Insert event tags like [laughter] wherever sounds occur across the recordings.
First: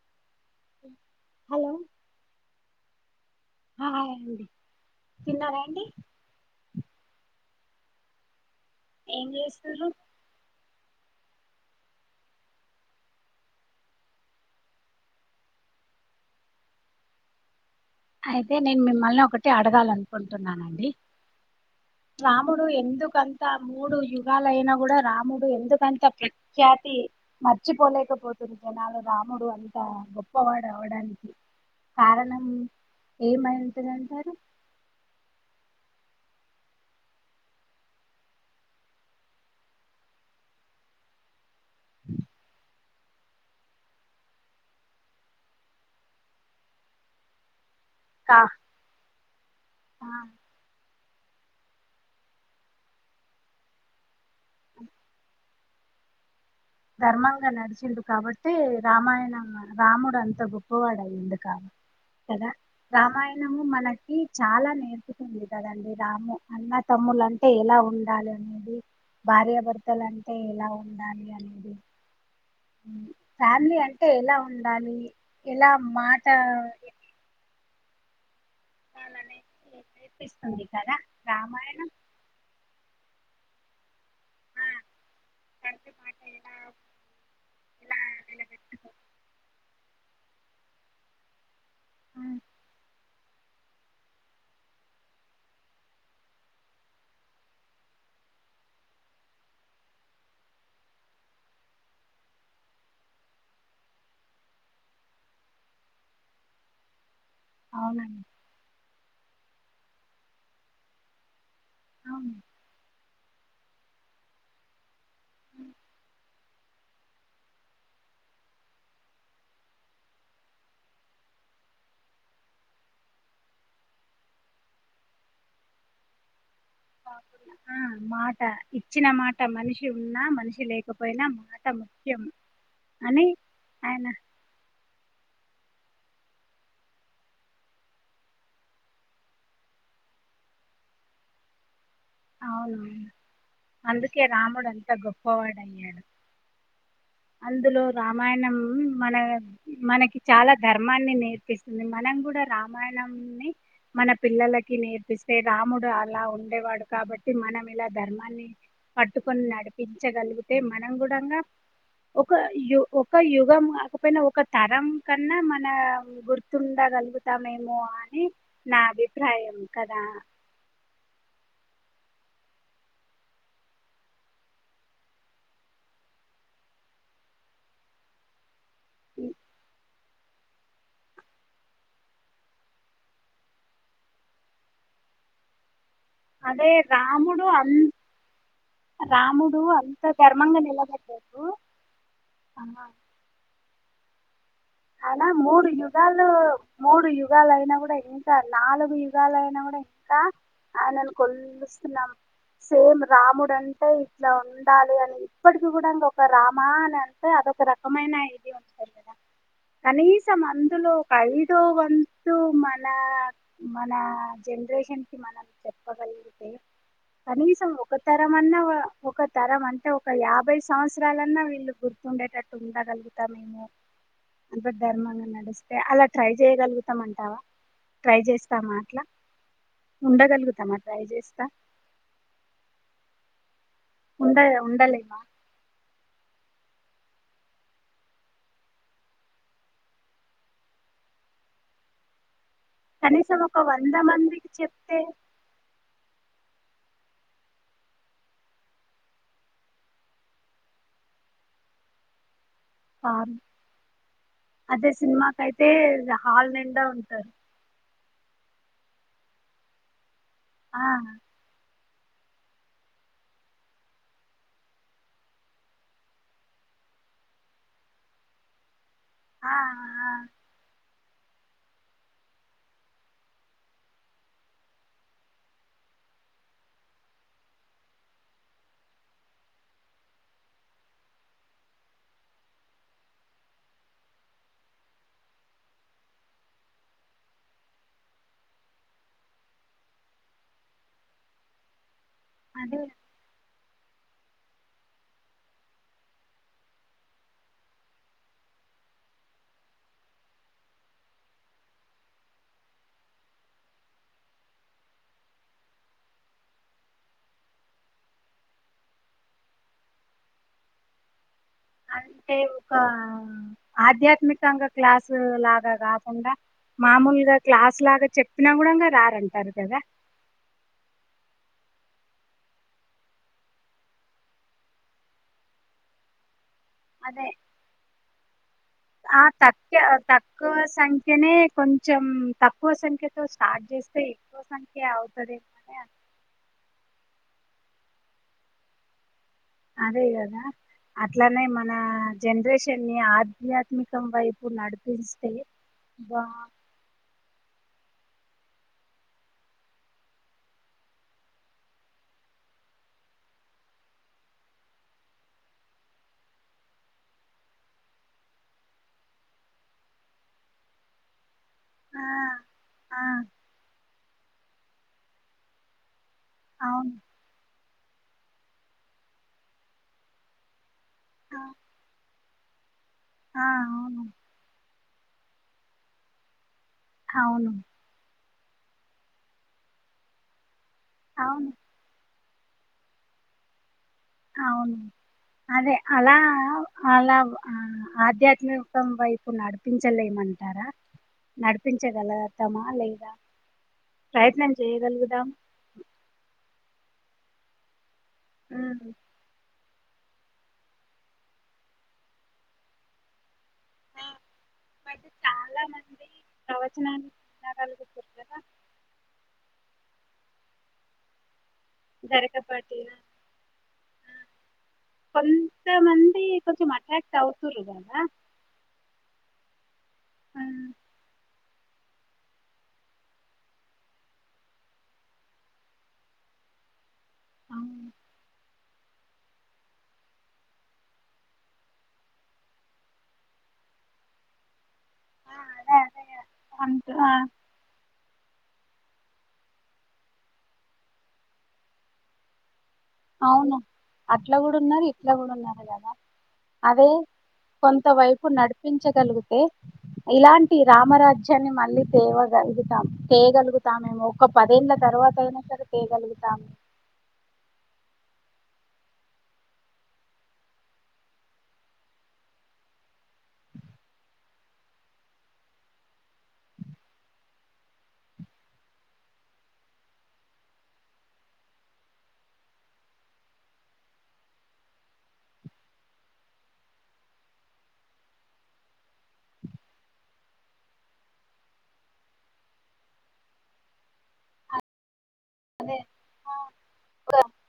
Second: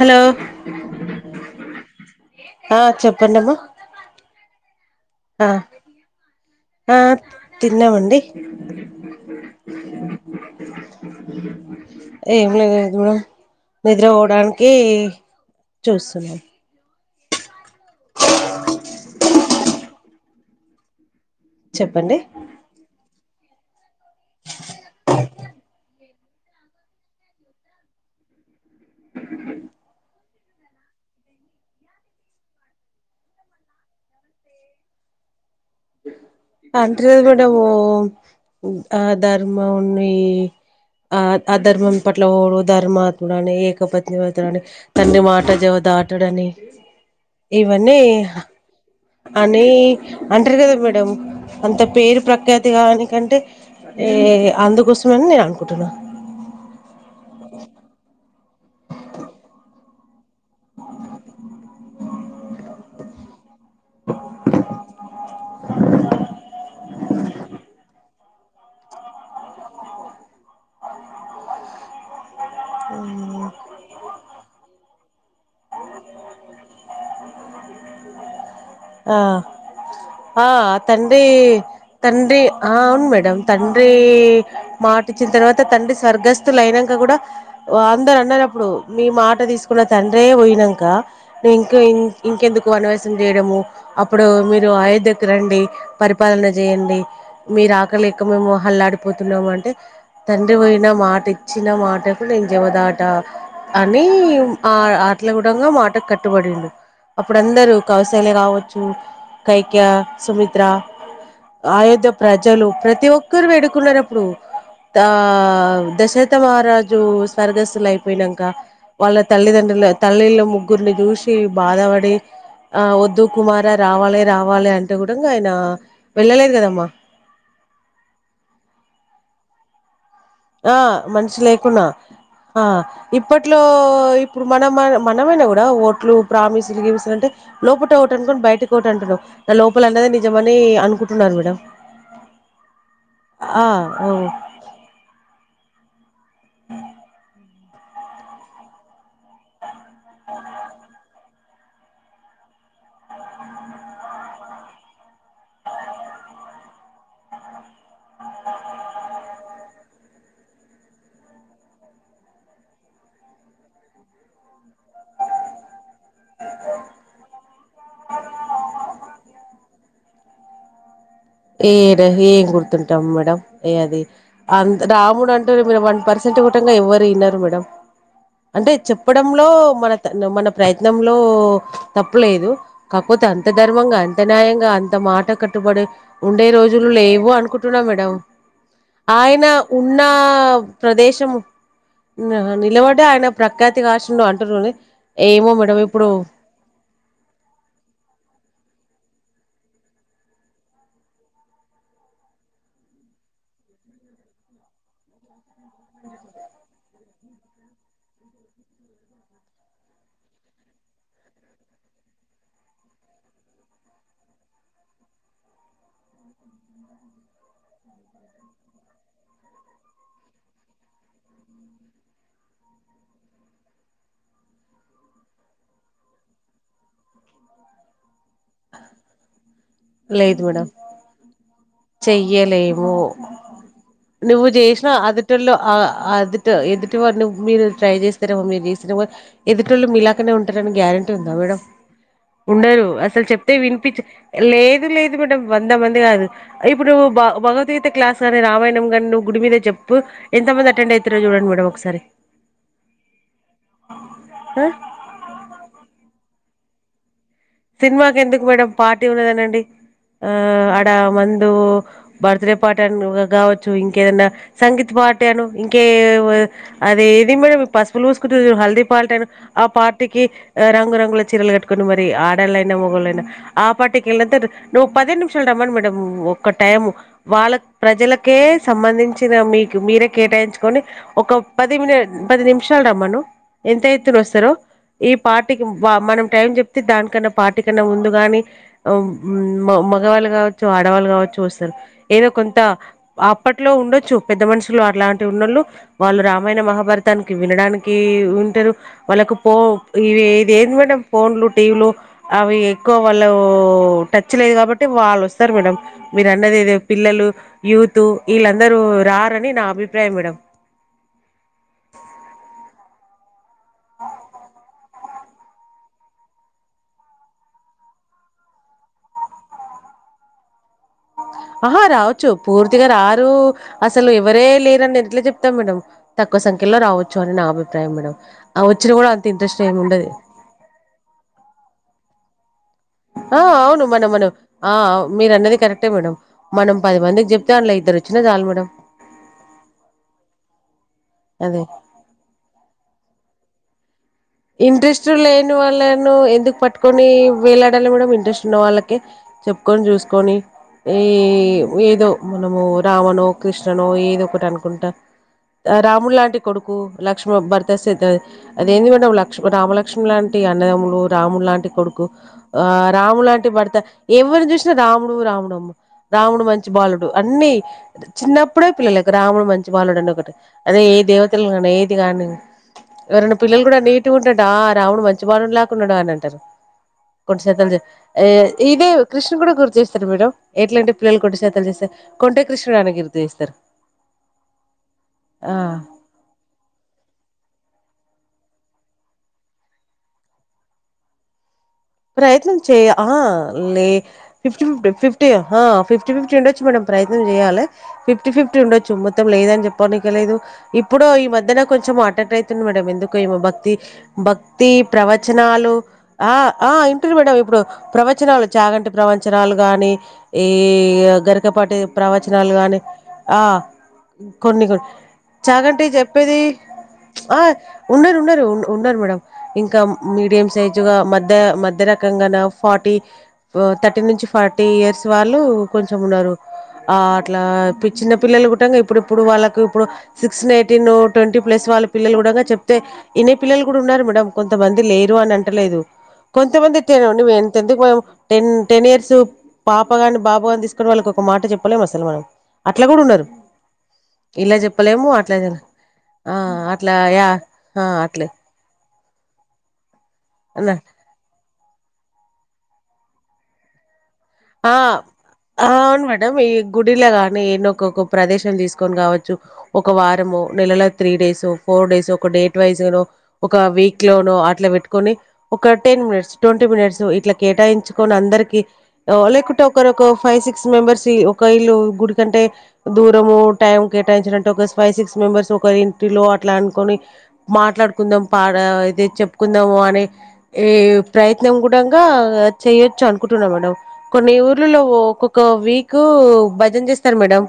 Hello hello ఆ చెప్ hi అండి ఆ తిన్నారా అండి ఆ తిన్నామండి ఏం చేస్తుర్రు ఏం లేదు [unintelligible] నిద్ర పోవడానికి చూస్తున్నాం అయితే నేను మిమ్మల్ని ఒకటి అడగాలి అనుకుంటున్నానండి చెప్పండి రాముడు ఎందుకు అన్ తమ్ మూడు యుగాల అయినా కూడా రాము ఎందుకంత ప్రఖ్యాతి మర్చిపోలేకపోతుంది జనాలు రాముడు అంతా గొప్ గోప్పవాడు అవడానికి కారణం ఏమైంటుంది అంటారు [unintelligible] ఓ ఆ ధర్ముని ఆ ఆ ధర్మం పట్ల ఓడు ధర్మ ఎకపతినివాతుడు అని తండ్రి మాట జవా దాటడు అని ఇవి అన్ని కా అని ఆ, అంటారు కదా మేడం అంత పేరు ప్రఖ్యాతి కానికంటే అందు కోసం అని నేను అనుకున్ పుటున ధర్మాంగా నడిచిండు కాబట్టి అయితే రామాయణం రాముడు అంత అంత గొప్పవాడు అయిండు కా కదా రామాయణ [inaudible] మనకి చాలా నేర్పు ఇప్పుడు కాదండి రాము అన్న తమ్ములంటే ఎలా ఉండాలి అనేది భార్యాభర్తలంటే ఎలా ఉండాలి అనేది అ ఫ్యామిలీ అంటే ఎలా ఉండాలి ఎలా మాట ఆ ఎత్తుకోవాలనే ఆ నేర్పిస్తుంది కదా తండ్రి రామాయణం తండ్రి ఆ అవును మేడమ్ డం తండ్రి ఆ మాట ఇచ్చిన తర్వాత తండ్రి మాట ఎలా స్వర్గస్థులు అయినంక కూడా ఎలా అందరు అన్నారు అప్పుడు నిలబెట్టుకో మీ మాట తీసుకు కన్న తండ్రే పోయినాంక ఇంకా ఇం ఇంకెందుకు అనవ చిందేడెమో అప్పుడు మీరు అయోధ్య కి రండి పరిపాలన చేయండి మీరు ఆకలి లేక మేము అల్లాడిపోతున్నామంటే తండ్రి పోయిన మాట ఇచ్చిన మాటకు నేను జవదాట అని ఆ అట్ల కూడంగా మాటకు కట్టుబడిండు అప్పుడు అందరూ అవునండి కౌసల్య కావ కైక్య, సుమిత్ర అయోధ్య అవును ప్రజలు ప్రతి ఒ అందరు వేడుకున్నారు అప్పుడు దా ఉమ్, దశరత మ రాజు స్వర్గస్తులు అయిపోయినంక వాళ్ళ తల్లిదండ్రుల తల్లిలో ముగ్గురిని చూసి బాధపడి ఆ వద్దు కుమార రావాలి రావాలి అంటే కూడా ఆయన వెళ్ళలేదు కదమ్మా ఆ మాట ఇచ్చిన మాట మనిషి ఉన్నా మనిషి ఆ లేకపోయినా మనిషి మాట లేకున్నా ముఖ్యం ఆ అని ఇప్పట్లో ఆయన ఇప్పుడు మనం మనం మనమైనా కూడా ఓట్లు ప్రామిసులు, గ్రీమిసులు అంటే లోపట ఒకటనుకొని బయటకి ఒకటి అంటున్నాము లోపల అన్నదే నిజమని అనుకుంటున్నారు మేడం అవును ఆ ఓ అందుకే రాముడు అంత గొప్పవాడు అయ్యాడు హ అందులో రామాయణం మన మనకి చాలా ధర్మాన్ని నేర్ పిస్తుంది మనం కూడా రామాయణంని మన పిల్లలకి నేర్పిస్తే రాముడు అలా ఉండేవాడు కాబట్టి మనం ఇలా ధర్మాన్ని పట్టుకొని నడిపించగలిగితే మనం గుడంగా ఒక యు ఒక యుగం కాకపోయినా ఒక తరం కన్నా మన గుర్తుండగలుగుతామేమో అని నా అభిప్రాయం కదా ఏరు ఏం గుర్తుంటాం మేడం ఏ అది అంత రాముడు అంటారు మీరు వన్ పర్సెంట్ కూడా ఎవ్వరు వినరు మేడం అంటే చెప్పడంలో మన త మన ప్రయత్నంలో తప్పలేదు కాపోతే అంత ధర్మంగా అంత న్యాయంగా అంత మాట కట్టుబడి ఉండే అదే రోజుల్ లేవు రాముడు అనుకుంటున్నా అంత మేడమ్ ఆయన రాముడు ఉన్న అంత ధర్మంగా ప్రదేశం నిలబడ్డాడు న నిలబడి ఆయన ప్ర కతీ కాసిన్ డో ఐనా మూడు యుగాలు మూడు యుగాలైనా గూడా ఇంకా నాలుగు యు గాలు అయినా కూడా ఇంకా ఆయనను కొలుస్తున్నామ్ సేమ్ రాముడు అంటే ఇట్లా ఉండాలి అని ఇప్పటికి గూడా ఇంకొక్క రామా అని అంటే అదొక రకమైన ఇది ఉంటది కదా కనీసం అందులో ఒక ఐదో వంతు మన మన జనరేషన్కి మనం చెప్పగల్గితే కనీసం ఒక తరమన్న వ ఒక తరం అంటే ఒక యాభై సంవత్సరాలన్నా వీళ్ళు గుర్తుండేటట్టు ఉండగల్గుతామేమో అంతా ధర్మంగా నడిస్తే అలా ట్రై చేయగల్గుతామన్టావా ట్రై చేస్తామా అట్లా లేదు మేడం ఉండగలుగుతామా ట్రై చేస్తా చెయ్యలేము ఉండ నువ్వు జేసిన ఉండలేమా అదుటుల్లో అ అదుట్ ఎదుటి వార్ ని మీరు ట్రై చేస్తారేమో మీరు చేస్తారమో ఎదుటి వాళ్ళు మీలాగానే ఉంటారని గ్యారెంటీ ఉందా మేడమ్ ఉండరు అసలు కనీసం చెప్తే ఒక వంద వినిపించ్ మందికి లేదు చెప్తే లేద్ మేడమ్ వంద మంది కాదు ఇప్పుడు భ భగవత్గీత క్లాస్ గాని రామాయణం గాని నువ్వు గుడి మీద చెప్పు ఎంత మంది అటెండ్ అయితారో చూడండి మేడమ్ ఒకసారి రారు ఆ అదే సినిమా కైతే హాల్ నిన్ డా ఉంటారు సినిమాకెందుకు మేడం పార్టీ ఉన్నదానండి ఆ ఆ అడా మందు బర్త్ డే పార్టీన్ గవచ్చు ఇంకేదన్నా సంగీత్ పార్టీ అను ఇంకే ఏ మ్ అది ఇది మేడమ్ పసుపులు పూసుకునుడు హల్దీ పల్ టను ఆ పార్టీకి రంగురంగ్ గు చీరల్ కట్టుకోని మరి ఆర్ డళ్ళైనా మొగోళ్ళైనా ఆ పార్టీకి వెల్లెంతా ర్ నువ్వు పదే నిమిషాలు రమ్మను మేడం ఒక టైము వాళ్ళ ప్రజలకే సంబంధించిన మీక్ మీరే కేటాయించుకోని ఒక పది మినిట్ పది నిమిషాల్ రమ్మను ఎంత ఎత్తునోస్తారో ఈ పార్టీకి వ మనం టైం చెప్తే దానికన్నా పార్టీ కన్నా ముందుగాని హామ్ మ్ మగ్ మగవాళ్ళు కావచ్చు ఆడవాళ్ళు కావచ్చు వస్తారు ఏదో కొంత అదే అప్పట్లో ఉండొచ్చు పెద్ద మనుషుల్ అలాంటి ఉన్నోళ్ళు వాళ్ళు రామాయణ మహాభారతాన్కి వినడానికి వింటారు వాళ్ళకు పో ఇద్ ఇది ఏది మేడం ఫోన్లు టీవీలు అవి ఎక్కువ వాళ్ళు ఉ టచ్ లేద్ కాబట్టి వాళ్ళోస్తారు మేడం మీరు అన్నది ఏదో పిల్లలు యూత్ ఇళ్ళందరూ రారని నా అభిప్రాయం మేడం అంటే ఒక ఆ ఆధ్యాత్మికంగా క్లాస్ స్ లాగా కాకుండా మామూల్గా క్లాస్ లాగా చెప్పినా కూడాన్గా రారంటార్ కదా ఆహా రావచ్చు పూర్తిగా రారు అసల్ ఎవరే లేరని ఎట్ల చెప్తాం మేడం తక్ క్కువ సంఖ్యలో రావచ్చు అదే అని నా అభిప్రాయం మేడం ఆ వచ్చిన కూడా ఆ అంత ఇంట్రెస్ట్ తక్య ఏమి ఉండది చమ్ తప్ ఆ అవును మనం మనం ఆ సంఖ్య మీరు అవుతదేమో అన్నది అని కరెక్టే మేడం మనం పది మందిక్ చెప్ దాన్లో ఇద్దరోచ్చిన జాల్ మేడమ్ అదేగదా అట్లానే అదే మన జనరేషన్ని ఆధ్యాత్ ఇంట్రెస్ట్ లేని వాళ్ళను బా ఎందుకు పట్టుకొని వేలాడాల మేడమ్ ఇంట్రెస్ట్ ఉన్నవాళ్ళకే చెప్పుకొని చూస్కొని ఈ ఏదో మనము రామనో కృష్ణనో ఏదొకటి అనుకుంటా రాముడు లాంటి కొడుకు లక్ష్మ భరత శత అదేంది మేడం ల క్ష్మ రామలక్ష్మి లాంటి అన్నదమ్ములు రాముడు లాంటి కొడుకు ఆ ఆ రాము లాంటి భర్త ఎవరుని చూసినా రాముడు రాముడు అమ్మ రాముడు మంచి అవును బాలుడు అన్ని చిన్నప్పుడే పిల్లలు కు రాముడు మంచి బాలుడు డండి ఒకటి అదే ఏ ఆ దేవతలు కానీ ఏది కానీ ఎవరన్న ఆ, పిల్లలు కూడా నీ అవును అంటడా రాముడు మంచి బాలుడు లేకుంన్నాడా అని అంటారు కొడ్ అవును సతలజ ఏ ఇదే కృష్ణుని కూడా గుర్తు చేస్తారు మేడం ఎట్లంటే పిల్లలు కొంటే అవును చేతాలు చేస్తే కొంటే కృష్ణుడు అని గిర్తు చేస్తరు అవును అదే అలా అలా ఆ ఆధ్యాత్మికం వైపు నడిపించలేమంటారా నడు ప్రయత్నం చేయ ఆ లే ప్రయత్నం ఫిఫ్టీ ఫి [unintelligible] చేయగలుగుదాం ఫిఫ్టీ హా ఫిఫ్టీ ఫిఫ్టీ ఉండొచ్చు మేడం ప్రయత్నం చేయ్యాలె ఫిఫ్టీ ఫిఫ్టీ ఉమ్, ఉండచ్చు మొత్తం లేదని చెప్ పోనీకలేదు ఇప్పుడు ఈ మధ్యన కొంచెం ఆట్టటైతుంది మేడం ఎందుకు ఏమో భ క్తి ఆ భక్తి బట్ చాలా ప్రవచనాలు మంది ఆ ఆ ప్రవచనాలు ఇంటుర్రు మేడం ఇప్పుడు వినగలుగుతారు కదా ప్రవచనాలు చాగంటి ప్రవచనాలు గానీ ఈ ఇగ గరి కపాటి ప్రవచనాలు గాని జరగబట్టి ఆ కొన్ని గొన్ చాగంటి కొంతమంది చెప్పేది కొంచెం అట్రాక్ట్ ఆ అవుతుర్రు కదా ఉన్నారు ఉన్నారు ఉన్నారు మేడం ఇంకా మీడియం ఉమ్, సైజుగా మ మ మధ్య రకంగాన ఫార్టీ థర్టీ నుంచి ఫార్టీ ఇయర్స్ వాళ్ళు కొంచెం ఉన్నారు ఆ అట్లా అవును చిన్న పిల్లలు గూ టంగా ఇప్పుడు ఇప్పుడు వాళ్ళకి ఇప్పుడు సిక్స్ నైటీన్ ట్వంటీ ప్లస్ వాళ్ళ పిల్లలు కూడా చెప్తే ఇనే పిల్లలు గూడా ఉన్నారు మేడం కొంతమంది లేరు అని ఆ అదే అంటలేదు అదే కొంతమంది అంట ఆ, తేనుండి వెంత ఎందుకు మ టెన్ టెన్ ఇయర్స్ పాప గాని బాబు గాని తీసుకుని వాళ్ళకి ఒక మాట చెప్పలేము అసలు మనం అట్లా గూడా ఉన్నారు అవును అట్లా ఇలా కూడా ఉన్నారు జొప్పలేము ఇట్లా కూడా అట్లా ఉన్నారు కదా అట్లా యా అట్లే చగలిగితే ఇలాంటి అన్నా రామరాజ్యాన్ని మ మళ్ళీ తేవాగలుగుతాం తేగలుగుతామేమో ఆ అవును మేడం ఈ గుడిలా గాని ఎనో ఒక్కొక్క ప్రదేశం తీసుకొని కావచ్చు, ఒక వారము నెలలో త్రీ డేస్ ఫోర్ డేస్ ఒక డేట్ వైజుగానో, ఒక వీక్ లోనో అట్లా పెట్టుకొని ఒక టెన్ మినిట్స్ ట్వంటీ మినిట్స్ ఇట్లా కేటాయించుకొని అందరికి లేకుంటే ఒకరు ఒక ఫైవ్ సిక్స్ మెంబర్స్ ఒక ఇళ్ళు గుడి కంటే, దూరము టైం కేటాయించినట్లాయితే ఒక ఫైవ్ సిక్స్ మెంబెర్స్ ఒకరి ఇంటిలో అట్లా అనుకుని, మాట్లాడుకుందాం పాద ఇదే చెప్పుకుందాము అని ఏ ప్రయత్నం కూడాంగ చెయొచ్చు అనుకుంటున్నాం మేడం కొన్ని ఊర్లలో ఒకోక్ కో అదే వీకు భజన్ జేస్తారు మేడం.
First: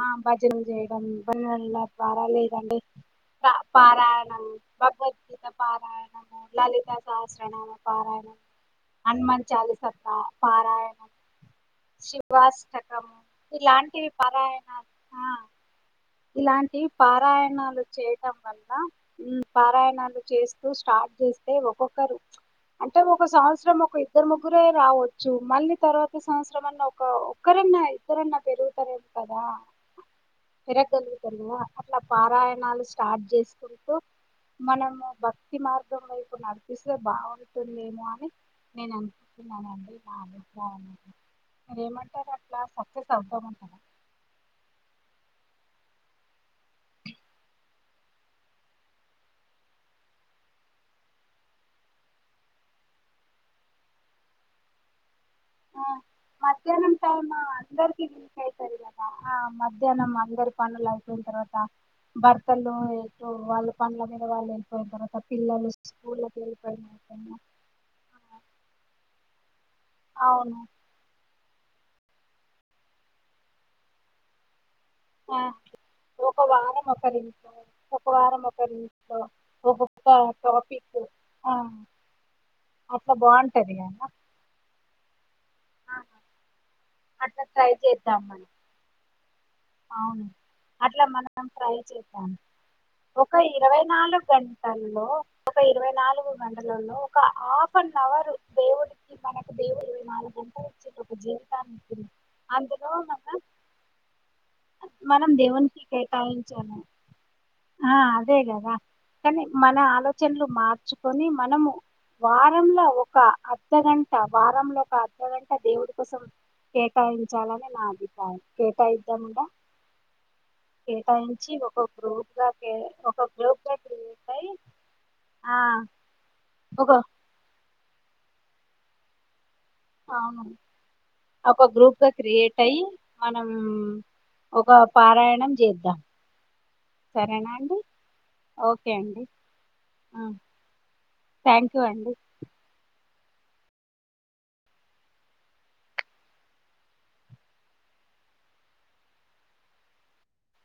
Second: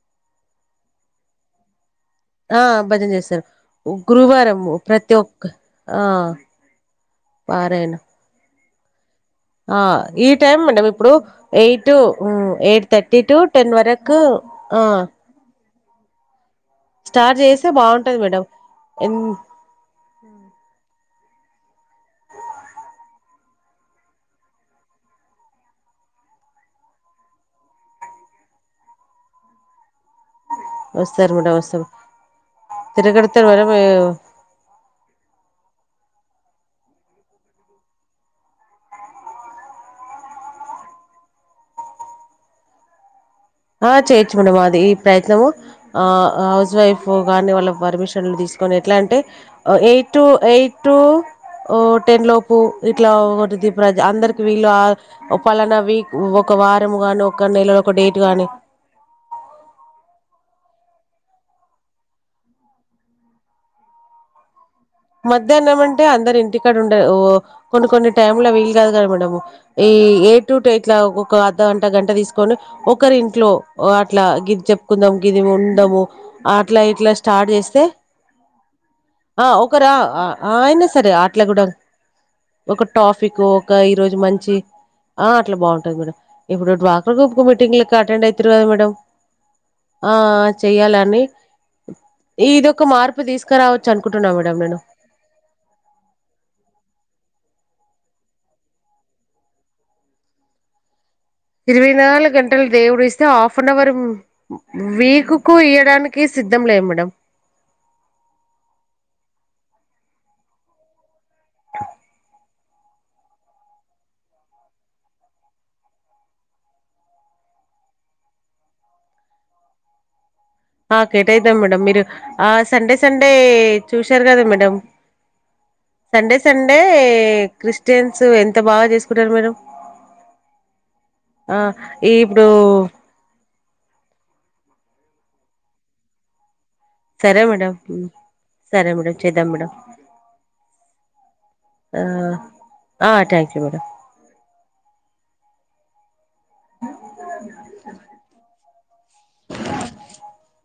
ఆ భజన జేయటం బన్వన్ లా పారా ఆ లేదండి భజన చేస్తారు పా పారాయణము గురువారం ప్రతి ఒక్క భగవద్గీత ఆ పారాయణము లలిత సహస్రనామ పారాయణ పారాయణం హనుమాన్ ఆ చాలీస ఈ టైమ్ మనం పారాయణం ఇప్పుడు ఎయిట్ టు ఎయిట్ శివాష్టకము థర్టీ టు టెన్ ఇలాంటివి వరకు ఆ ఇలాంటి స్టార్ట్ చేస్తే పారాయణాలు బాగుంటది చేయటం మేడం వల్ల ఎన్ ఉమ్ పారాయణాలు చేస్తూ స్టార్ట్ చేసి అంటే ఒక్కొక్కరు అంటే ఒక సంవత్సరం ఒక ఇద్దరు ముగ్గురే రావచ్చు, మళ్ళీ తరువాత సంవత్సరం అన్న ఒక ఒక్కరన్నా ఇద్దరన్నా పెరుగుతారు కదా వస్తారు పెరగలుగుతారు మేడం కదా వస్తారు అట్లా పారాయణాలు స్టార్ట్ తిరగడతారు చేసుకుంటూ మేడం మనము భక్తి మార్ ఇప్పుడు నడిపిస్తే బాగుంటుందేమో అని నేను అనుకుంటున్నానండి నా అభిప్రాయం మరి ఏమంటారు అట్లా సక్సెస్ అవుతామ ఆహ్ చేయొచ్చు మేడం అది ఈ ప్రయత్నము ఆ హౌస్ వైఫ్ కానీ వాళ్ళ పర్మిషన్లు తీసుకొని ఎట్లా అంటే ఆ ఎయిట్ టు ఎయిట్ టు ఆహ్ టెన్ లోపు ఇట్లా ఒకటి ఇది ప్రజ అందరికి వీళ్ళు ఆ పలానా ఆ వీక్ ఒక వారము గానీ ఒక నెలలో ఒక డేట్ గాని తది కదా ఆ మధ్యాహ్నం అందరికీ పనులు అయిపోయిన తర్వాత భర్తలు ఎక్కువ వాళ్ళు పండ్ల మీద వాళ్ళు వే మధ్యాహ్నం అంటే అందరు ఇంటికాడ ఉండ ఒ వెళ్ళిపోయిన కొన్ని కొన్ని టైమ్లా వీలు కాదు కదా మేడం. ఈ ఏ అవును టుటే ఇట్లా ఒక అర్ధ గంట గంట తీసుకొని ఒకరింట్లో అట్లా గిదిజప్ కుందాం ఆ ఇది ఉండవు ఒక అట్లా వారం ఇట్లా ఒకరింట్లో స్టార్ట్ చేస్తే ఒక వారం ఒకరింట్లో ఆ ఒ ఒక్కొక్క ఆ ఆయినా టాపిక్ సరే ఆట్ల ఆ కుడా ఒక అట్లా టాఫిక్ ఒక బాగుంటది కదా ఈరోజు మంచి ఆ అట్లా ఆ, బాగుంటది కూడా ఇప్పుడు డ్వా గ్రూప్ కు అట్లా ట్రై మీటింగ్లకు చేద్దాం అటెండ్ మనం ఐతిరి కదా మేడం ఆ అవును అట్లా చెయ్యాలని మనం ట్రై చేద్దాం ఇదొక మార్పు తీసుకురావచ్చు అనుకుంటున్నా మేడం. నేను దాంట్లో ఒక ఇరవై నాలుగు మండలంలో ఒక ఆ ఫ్ నవరు దేవుడికి మనకు దేవు నాలుగు గంటలచ్చ ఒక జీ ఇరవై నాలుగు గంటలు దేవుడు ఇస్తే హల్ఫన్హౌర్ మనం వీక్ కు దేవునికి ఇయ్యడానికి సిద్దం కేటాయించాము లేం మేడం ఆ అదే కదా కానీ మన ఆలోచనలు మార్చుక్ కొని మనము వాటి ఎమ్ లా ఒక అర్ధగంట వారంలో ఒక అర్ధగంట దేవుడి కోసం కేటాయించాలని నా అభిప్రాయం కేటాయిద్దాముగా ఆ కేట కేటాయించి అయిద్దాం మేడం ఒక మీరు గ్రూప్ గా ఆ కే- సండే ఒక సండే గ్రూప్ గా చూసారు క్రియేట్ కదా అయి మేడం ఆ సండే సండే ఒక క్రిస్టియన్స్ ఎతె ఎంత బాగా చేసుకుంటారు మేడం అవును ఆ ఒక గ్రూప్ గా ఇప్పుడు క్రియేట్ అయి మానం ఒక పారాయణం చేద్దాం సరే సరేనా మేడం అండి సరే ఓకే మేడం అండి చేద్దాం మేడం థ్యాంక్ యూ ఆ అండి ఆ థ్యాంక్యూ మేడం [inaudible] [inaudible]